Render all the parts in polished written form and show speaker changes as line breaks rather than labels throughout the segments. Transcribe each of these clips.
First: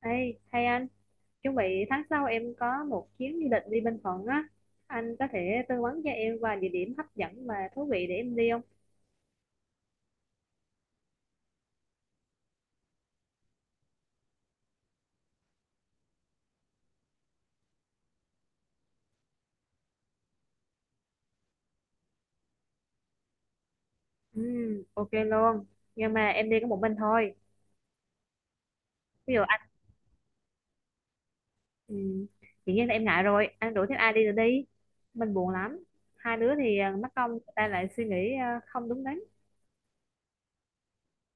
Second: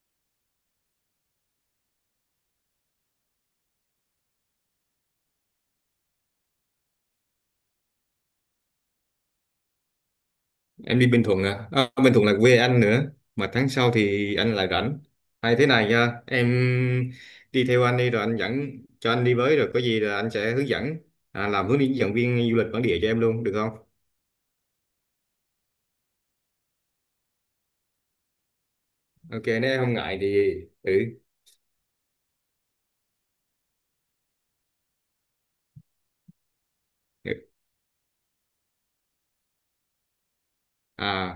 Ê, hay anh, chuẩn bị tháng sau em có một chuyến du lịch đi Bình Thuận á. Anh có thể tư vấn cho em vài địa điểm hấp dẫn và thú vị để em đi không?
Em đi Bình Thuận à? À, Bình Thuận là quê anh nữa, mà tháng sau thì anh lại rảnh. Hay thế này nha em, đi theo anh đi rồi anh dẫn, cho anh đi với rồi có gì là anh sẽ hướng dẫn, làm hướng dẫn viên du lịch bản địa cho em luôn được không?
Ừ, ok luôn. Nhưng mà em đi có một mình thôi. Ví dụ
Ok,
anh,
nếu em không ngại thì ừ.
ừ, dĩ nhiên là em ngại rồi. Anh rủ thêm ai đi rồi đi. Mình buồn lắm. 2 đứa thì mất công người ta lại suy nghĩ không đúng đắn.
à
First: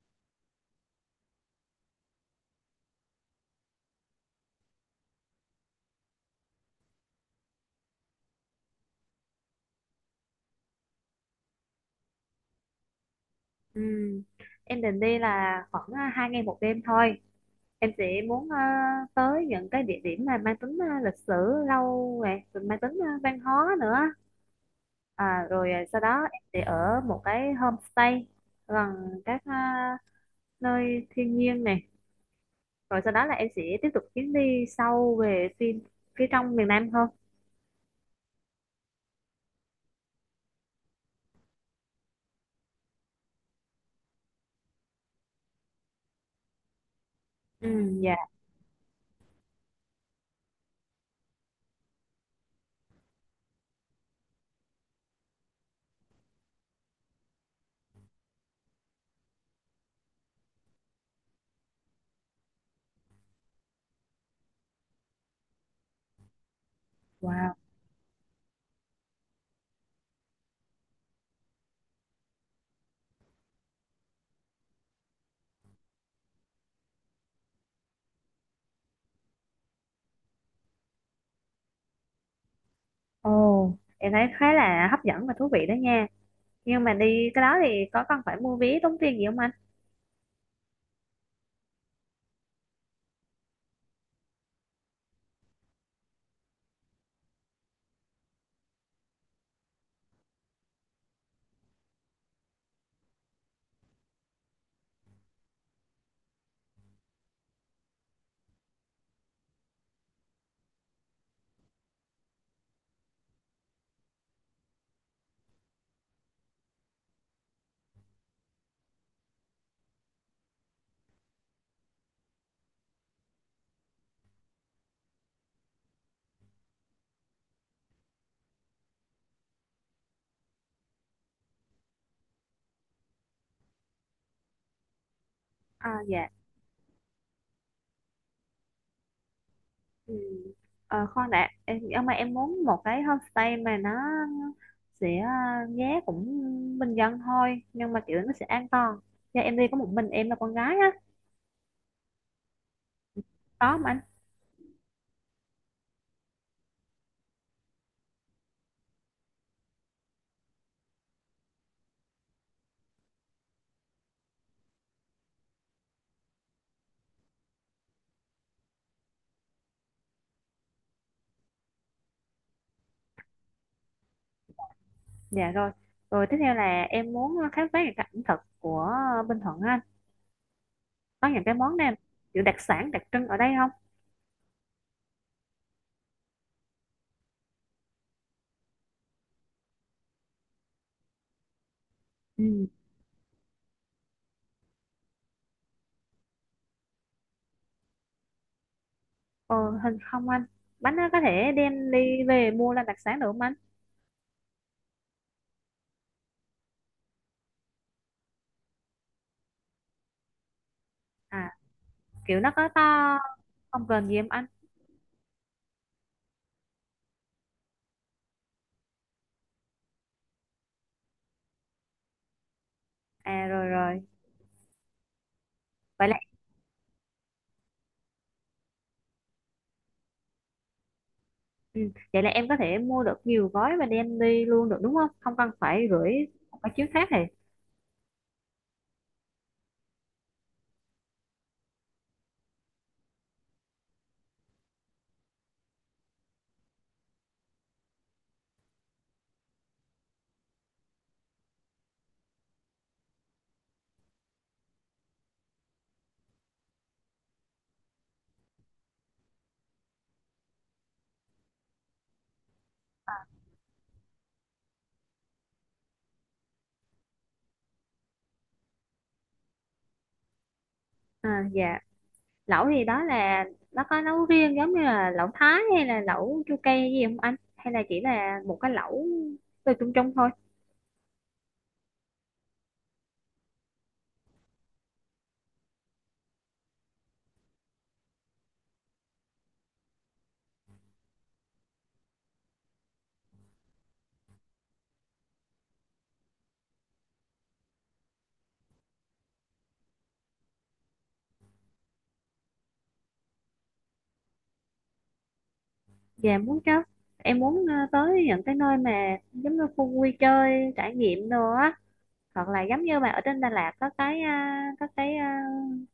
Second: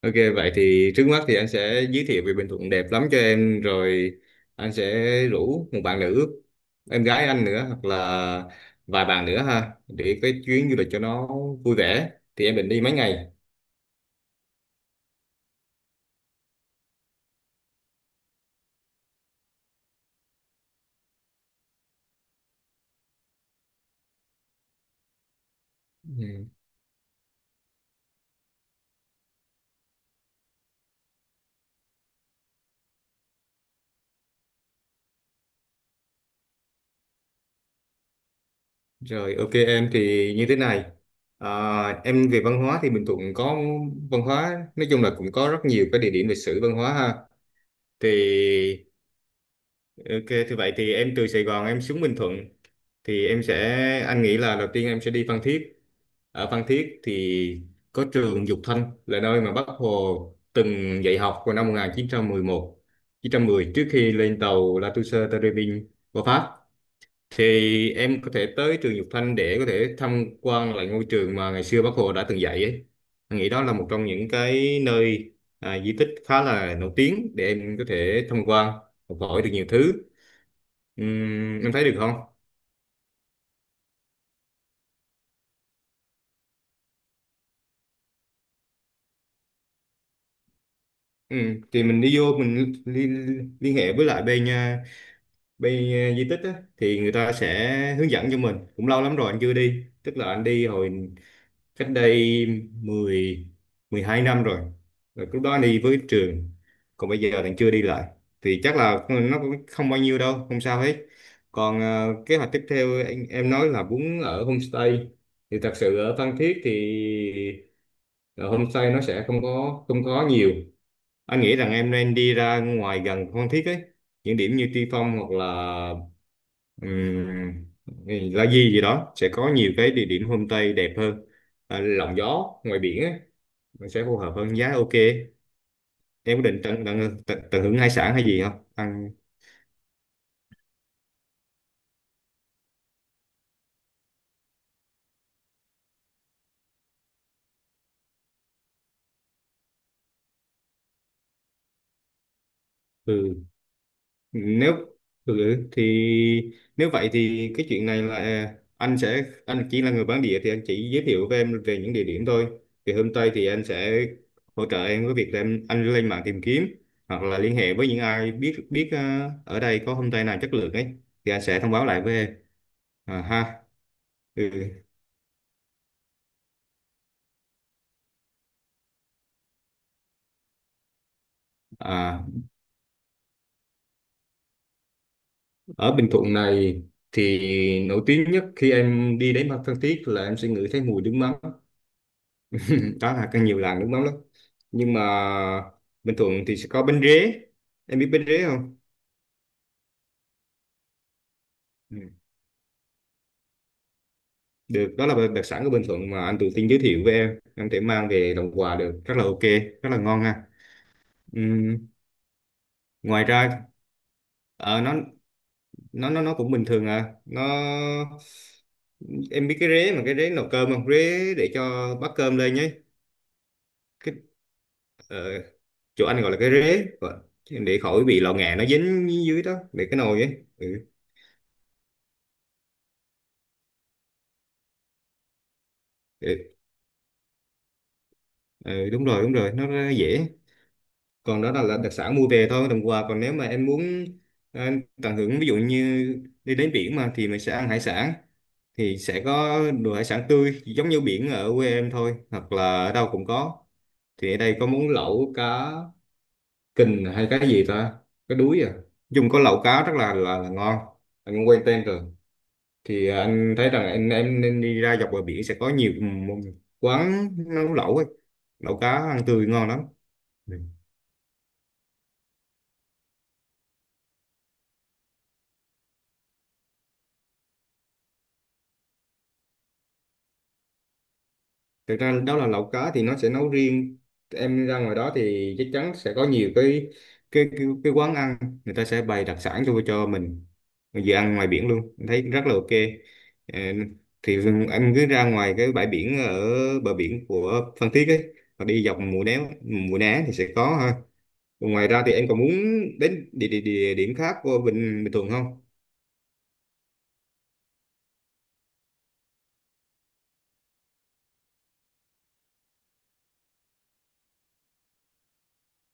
ok, vậy thì trước mắt thì anh sẽ giới thiệu về Bình Thuận đẹp lắm cho em rồi, anh sẽ rủ một bạn nữ, em gái anh nữa, hoặc là vài bạn nữa ha, để cái chuyến du lịch cho nó vui vẻ. Thì em định đi mấy ngày?
Ừ, em định đi là khoảng 2 ngày 1 đêm thôi. Em sẽ muốn tới những cái địa điểm mà mang tính lịch sử lâu nè, rồi mang tính văn hóa nữa. À, rồi sau đó em
Ừ.
sẽ ở một cái homestay gần các nơi thiên nhiên này, rồi sau đó là em sẽ tiếp tục chuyến đi sâu về phía trong miền Nam hơn.
Rồi ok, em thì như thế này, em về văn hóa thì Bình Thuận có văn hóa, nói chung là cũng có rất nhiều cái địa điểm lịch sử văn hóa ha.
Ừ. Dạ.
Thì ok, thì vậy thì em từ Sài Gòn em xuống Bình Thuận thì em sẽ, anh nghĩ là đầu tiên em sẽ đi Phan Thiết. Ở Phan Thiết thì có trường Dục Thanh là nơi mà Bác Hồ từng dạy học vào năm 1911 910 trước khi lên tàu La Touche Tây Rê Vinh qua Pháp.
Wow.
Thì em có thể tới trường Dục Thanh để có thể tham quan lại ngôi trường mà ngày xưa Bác Hồ đã từng dạy ấy. Anh nghĩ đó là một trong những cái nơi, di tích khá là nổi tiếng để em có thể tham quan, học hỏi được nhiều thứ. Em thấy được không?
Ồ, em thấy khá là hấp dẫn và thú vị đó nha, nhưng mà đi cái đó thì có cần phải mua vé tốn tiền gì không anh?
Thì mình đi vô mình liên hệ với lại bên di tích á, thì người ta sẽ hướng dẫn cho mình. Cũng lâu lắm rồi anh chưa đi, tức là anh đi hồi cách đây 10 12 năm rồi. Rồi lúc đó đi với trường, còn bây giờ bạn chưa đi lại thì chắc là nó cũng không bao nhiêu đâu, không sao hết. Còn kế hoạch tiếp theo em nói là muốn ở homestay thì thật sự ở Phan Thiết thì ở homestay nó sẽ không có nhiều. Anh nghĩ rằng em nên đi ra ngoài gần Phan Thiết ấy, những điểm như Tuy Phong hoặc là Ừm, thì La Di gì đó sẽ có nhiều cái địa điểm homestay đẹp hơn, à, lộng gió ngoài biển á, nó sẽ phù hợp hơn giá ok.
À, dạ.
Em có định tận hưởng hải sản hay gì không ăn?
Ừ. Ờ, khoan đã em, nhưng mà em muốn một cái homestay mà nó sẽ giá cũng bình dân thôi nhưng mà kiểu nó sẽ an toàn. Dạ em đi có một mình em là con gái á,
Ừ.
đó mà anh.
Nếu thì nếu vậy thì cái chuyện này là anh sẽ, anh chỉ là người bản địa thì anh chỉ giới thiệu với em về những địa điểm thôi, thì hôm tây thì anh sẽ hỗ trợ em với việc là em anh lên mạng tìm kiếm hoặc là liên hệ với những ai biết biết ở đây có homestay nào chất lượng ấy thì anh sẽ thông báo lại với em, à, ha ừ.
Dạ rồi. Rồi tiếp theo là em muốn khám phá những cái ẩm thực của Bình Thuận á anh, có những cái món nào
À,
kiểu đặc sản đặc trưng ở đây không?
ở Bình Thuận này thì nổi tiếng nhất khi em đi đến Phan Thiết là em sẽ ngửi thấy mùi nước mắm,
Ừ.
đó là càng nhiều làng nước mắm lắm. Nhưng mà Bình Thuận thì sẽ có bánh rế, em biết bánh rế không?
ờ, Hình không anh? Bánh nó có thể đem
Ừ.
đi về mua làm đặc sản được không anh?
Được, đó là đặc sản của Bình Thuận mà anh tự tin giới thiệu với em thể mang về làm quà được rất là ok, rất là ngon ha.
À,
Ừm,
kiểu nó có to
Ngoài ra,
không, cần gì em anh?
ờ, nó nó cũng bình thường à, nó, em biết cái rế mà, cái rế nấu cơm không, rế để cho bát cơm lên nhé,
À rồi rồi.
cái ờ, chỗ
Vậy.
anh gọi là cái rế, ờ, để khỏi bị lò nghè nó dính dưới đó, để cái nồi ấy
Ừ. Vậy là em có thể mua được nhiều gói và đem đi luôn được đúng không? Không cần phải gửi
ừ.
một cái chiếc khác thì.
Ừ, đúng rồi đúng rồi, nó rất dễ. Còn đó là đặc sản mua về thôi đồng quà, còn nếu mà em muốn ờ, tận hưởng ví dụ như đi đến biển mà thì mình sẽ ăn hải sản, thì sẽ có đồ hải sản tươi giống như biển ở quê em thôi, hoặc là ở đâu cũng có. Thì ở đây có món lẩu cá kình hay cái gì ta, cái đuối à, dùng có lẩu cá rất là ngon, anh cũng quen tên rồi. Thì anh thấy rằng anh em nên đi ra dọc bờ biển sẽ có nhiều quán nấu lẩu ấy. Lẩu cá ăn tươi ngon lắm.
À, dạ. Lẩu thì đó là nó có nấu riêng giống như là lẩu Thái hay là lẩu chua cay gì không anh? Hay là chỉ là một cái lẩu từ chung chung thôi?
Thực ra đó là lẩu cá thì nó sẽ nấu riêng, em ra ngoài đó thì chắc chắn sẽ có nhiều cái quán ăn, người ta sẽ bày đặc sản cho mình vừa ăn ngoài biển luôn em thấy rất là ok. Ờ, thì em cứ ra ngoài cái bãi biển ở bờ biển của Phan Thiết ấy và đi dọc Mũi Né, Mũi Né thì sẽ có ha. Còn ngoài ra thì em còn muốn đến địa điểm khác của Bình Bình Thuận không?
Dạ muốn chứ. Em muốn tới những cái nơi mà giống như khu vui chơi, trải nghiệm đồ á. Hoặc là giống như mà ở trên Đà Lạt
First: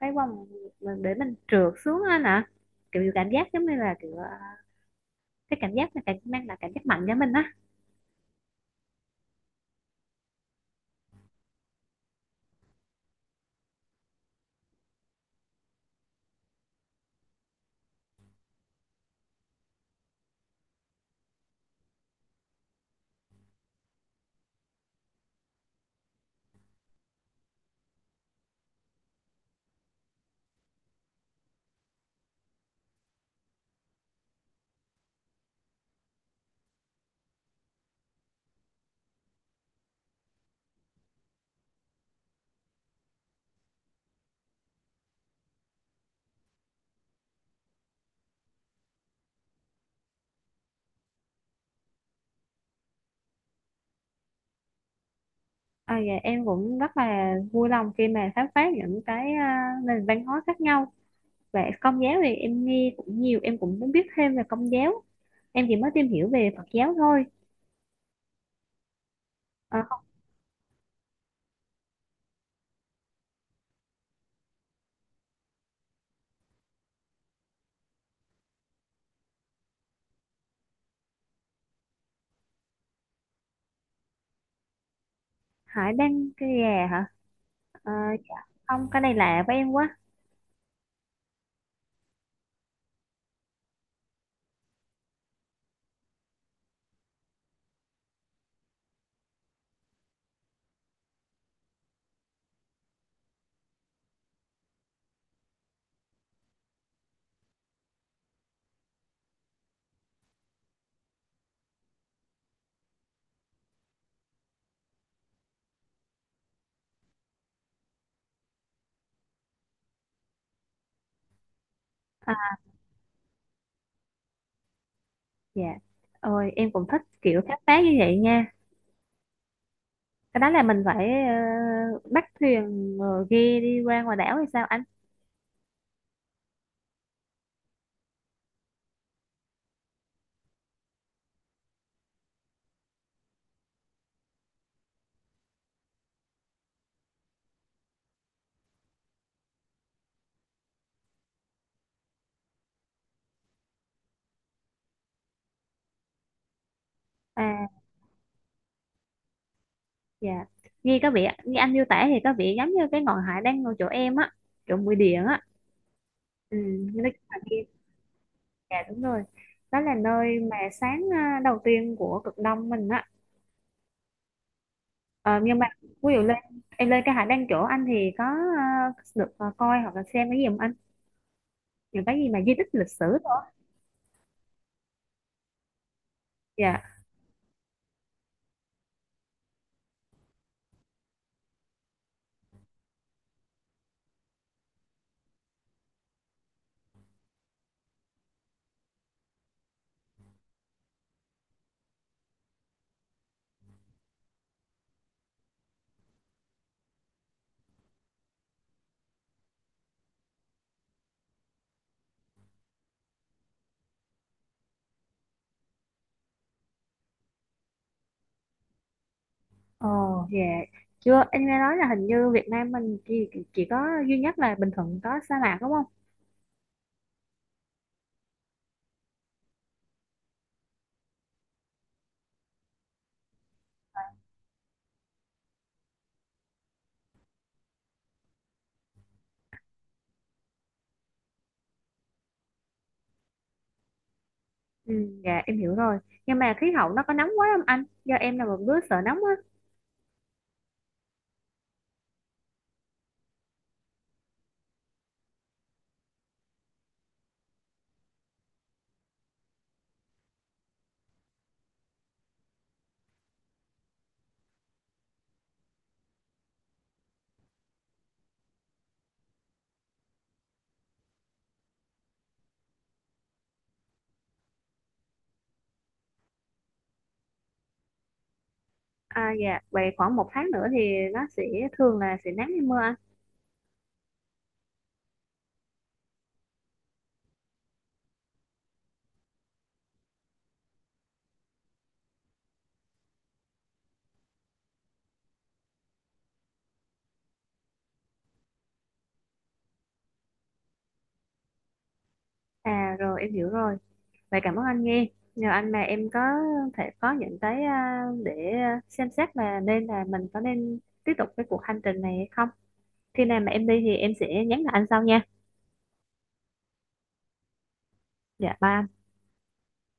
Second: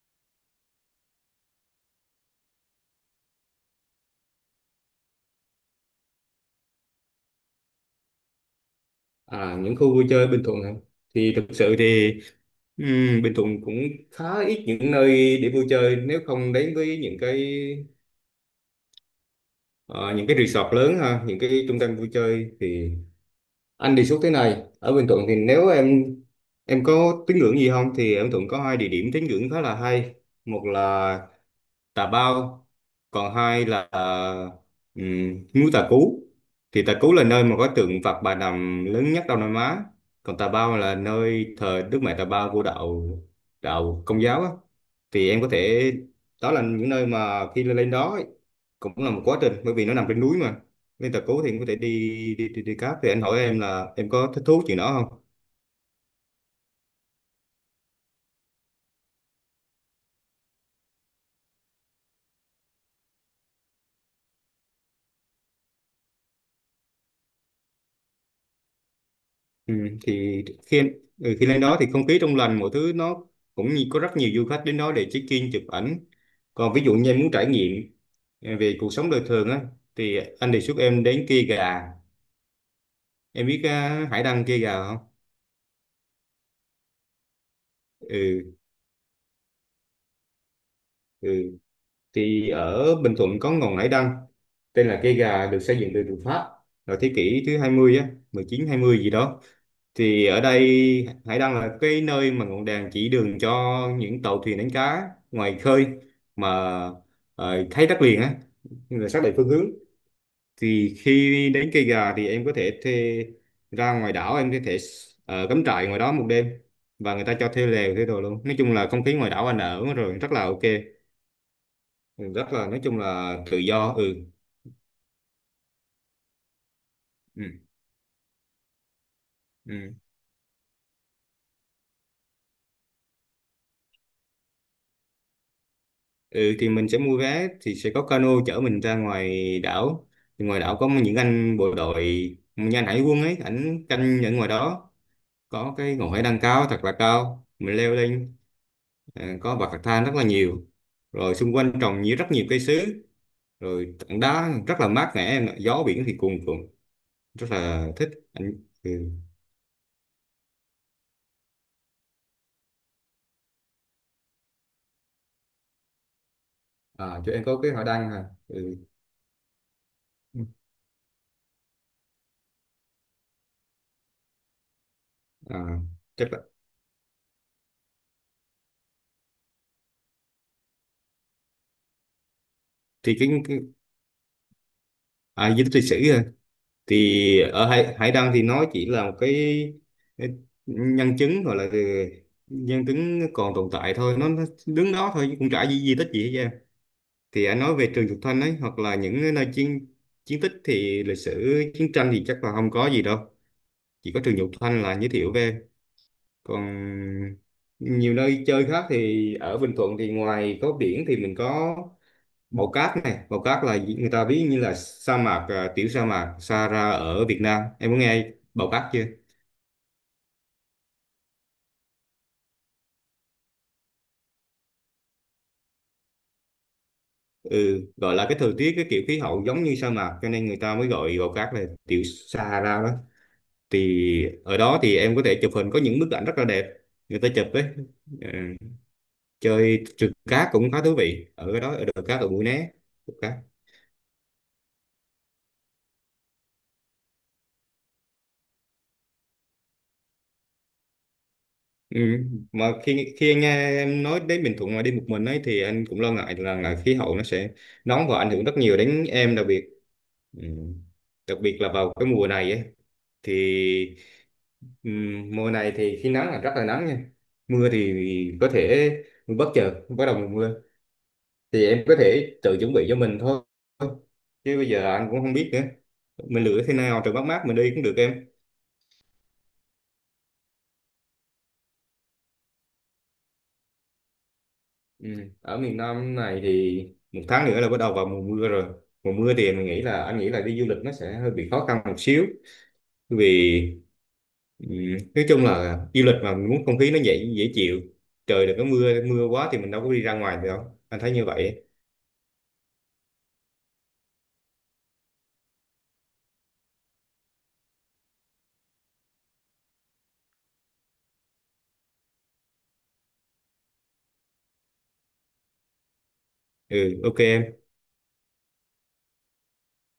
cái vòng mà để mình trượt xuống anh ạ. Kiểu cảm giác giống như là kiểu cái cảm giác là cảm mang lại cảm giác mạnh cho mình á.
À, những khu vui chơi Bình Thuận hả? Thì thực sự thì Ừ, Bình Thuận cũng khá ít những nơi để vui chơi, nếu không đến với những cái ờ, những cái resort lớn ha, những cái trung tâm vui chơi, thì anh đề xuất thế này, ở Bình Thuận thì nếu em có tín ngưỡng gì không, thì ở Bình Thuận có hai địa điểm tín ngưỡng khá là hay, một là tà bao, còn hai là um, núi Tà Cú. Thì Tà Cú là nơi mà có tượng Phật Bà Nằm lớn nhất Đông Nam Á, còn Tà Bao là nơi thờ Đức Mẹ Tà Bao của đạo đạo Công giáo á. Thì em có thể, đó là những nơi mà khi lên đó ấy, cũng là một quá trình bởi vì nó nằm trên núi mà. Nên Tà Cú thì em có thể đi đi cáp, thì anh hỏi em là em có thích thú chuyện đó không?
À, dạ, em cũng rất là vui lòng khi mà khám phá những cái nền văn hóa khác nhau. Về công giáo thì em nghe cũng nhiều, em cũng muốn biết thêm về công giáo. Em chỉ mới tìm hiểu về Phật giáo thôi.
Ừ,
À, không.
thì khi lên đó thì không khí trong lành, mọi thứ nó cũng như có rất nhiều du khách đến đó để check in chụp ảnh. Còn ví dụ như em muốn trải nghiệm về cuộc sống đời thường á, thì anh đề xuất em đến Kia Gà, em biết hải đăng Kia Gà không?
Hải Đăng cái gà hả? Ờ, dạ.
ừ,
Không, cái này lạ với em quá.
ừ thì ở Bình Thuận có ngọn hải đăng tên là cây gà được xây dựng từ từ Pháp vào thế kỷ thứ 20 á, mười chín hai mươi gì đó. Thì ở đây hải đăng là cái nơi mà ngọn đèn chỉ đường cho những tàu thuyền đánh cá ngoài khơi mà thấy đất liền á, là xác định phương hướng. Thì khi đến cây gà thì em có thể thuê, ra ngoài đảo em có thể cắm trại ngoài đó một đêm, và người ta cho thuê lều thuê đồ luôn. Nói chung là không khí ngoài đảo anh ở rồi rất là ok. Ừ, rất
À,
là, nói chung là tự do ừ.
dạ. Ôi em cũng thích kiểu
ừ
khám phá như vậy nha.
ừ
Cái đó là mình phải bắt thuyền rồi ghe đi qua ngoài đảo hay sao anh?
ừ, thì mình sẽ mua vé thì sẽ có cano chở mình ra ngoài đảo. Thì ngoài đảo có những anh bộ đội, như anh hải quân ấy, ảnh canh ở ngoài đó, có cái ngọn hải đăng cao thật là cao, mình leo lên, ờ, có bậc thang rất là nhiều, rồi xung quanh trồng rất nhiều cây sứ, rồi tảng đá rất là mát mẻ em ạ. Gió biển thì cuồn cuộn, rất
À.
là thích anh ừ.
Dạ, nghe có vẻ nghe anh miêu tả thì có vẻ giống như cái ngọn hải đang ngồi chỗ em á, chỗ mũi điện á. Ừ, nó là
À chỗ em có
kia.
cái hải đăng hả ừ.
Dạ đúng rồi. Đó là nơi mà sáng đầu tiên của cực đông mình á. Ờ, nhưng mà
à,
ví dụ
Chắc
lên
là
em lên cái hải đăng chỗ anh thì có à, được coi hoặc là xem cái gì không anh? Những cái gì mà di tích lịch sử
thì
thôi.
cái, à di tích lịch sử à.
Dạ.
Thì ở hải đăng thì nó chỉ là một cái nhân chứng, gọi là cái nhân chứng còn tồn tại thôi, nó đứng đó thôi chứ cũng chả di tích gì hết trơn. Thì anh nói về Trường Thục Thanh ấy, hoặc là những nơi chiến chiến tích thì lịch sử chiến tranh thì chắc là không có gì đâu, chỉ có Trường Thục Thanh là giới thiệu về. Còn nhiều nơi chơi khác thì ở Bình Thuận thì ngoài có biển thì mình có màu cát này, màu cát là người ta ví như là sa mạc, à, tiểu sa mạc Sahara ở Việt Nam, em có nghe bào cát chưa?
Ồ, dạ. Chưa, anh nghe nói là hình như Việt Nam mình chỉ có duy nhất là Bình Thuận có sa mạc đúng không?
Ừ, gọi là cái thời tiết cái kiểu khí hậu giống như sa mạc, cho nên người ta mới gọi bào cát là tiểu Sahara đó. Thì ở đó thì em có thể chụp hình, có những bức ảnh rất là đẹp người ta chụp đấy. Ờ, chơi trượt cát cũng khá thú vị ở đó, ở đồi cát ở Mũi Né, trượt cát
Ừ, dạ em hiểu rồi. Nhưng mà khí hậu nó có nóng quá không anh? Do em là một đứa sợ nóng á.
ừ. Mà khi khi anh nghe em nói đến Bình Thuận mà đi một mình ấy, thì anh cũng lo ngại là khí hậu nó sẽ nóng và ảnh hưởng rất nhiều đến em, đặc biệt Ừ. Đặc biệt là vào cái mùa này ấy, thì mùa này thì khi nắng là rất là nắng nha, mưa thì có thể bất chợt bắt đầu mùa mưa. Thì em có thể tự chuẩn bị cho mình thôi, chứ bây giờ anh cũng không biết nữa, mình lựa thế nào trời mát mát mình đi cũng được em
À dạ, vậy khoảng một tháng nữa thì nó sẽ thường là sẽ nắng hay mưa anh?
ừ. Ở miền Nam này thì một tháng nữa là bắt đầu vào mùa mưa rồi, mùa mưa thì mình nghĩ là anh nghĩ là đi du lịch nó sẽ hơi bị khó khăn một xíu vì Ừ. Nói chung là du lịch mà mình muốn không khí nó dễ dễ chịu, trời đừng có mưa mưa quá thì mình đâu có đi ra ngoài được, không anh thấy như vậy
À rồi em hiểu rồi. Vậy cảm ơn anh nghe. Nhờ anh mà em có thể có những cái để xem xét là nên là mình có nên tiếp tục cái cuộc hành trình này hay không. Khi nào mà em đi thì em sẽ nhắn lại anh sau nha.
ừ ok.
Dạ bye.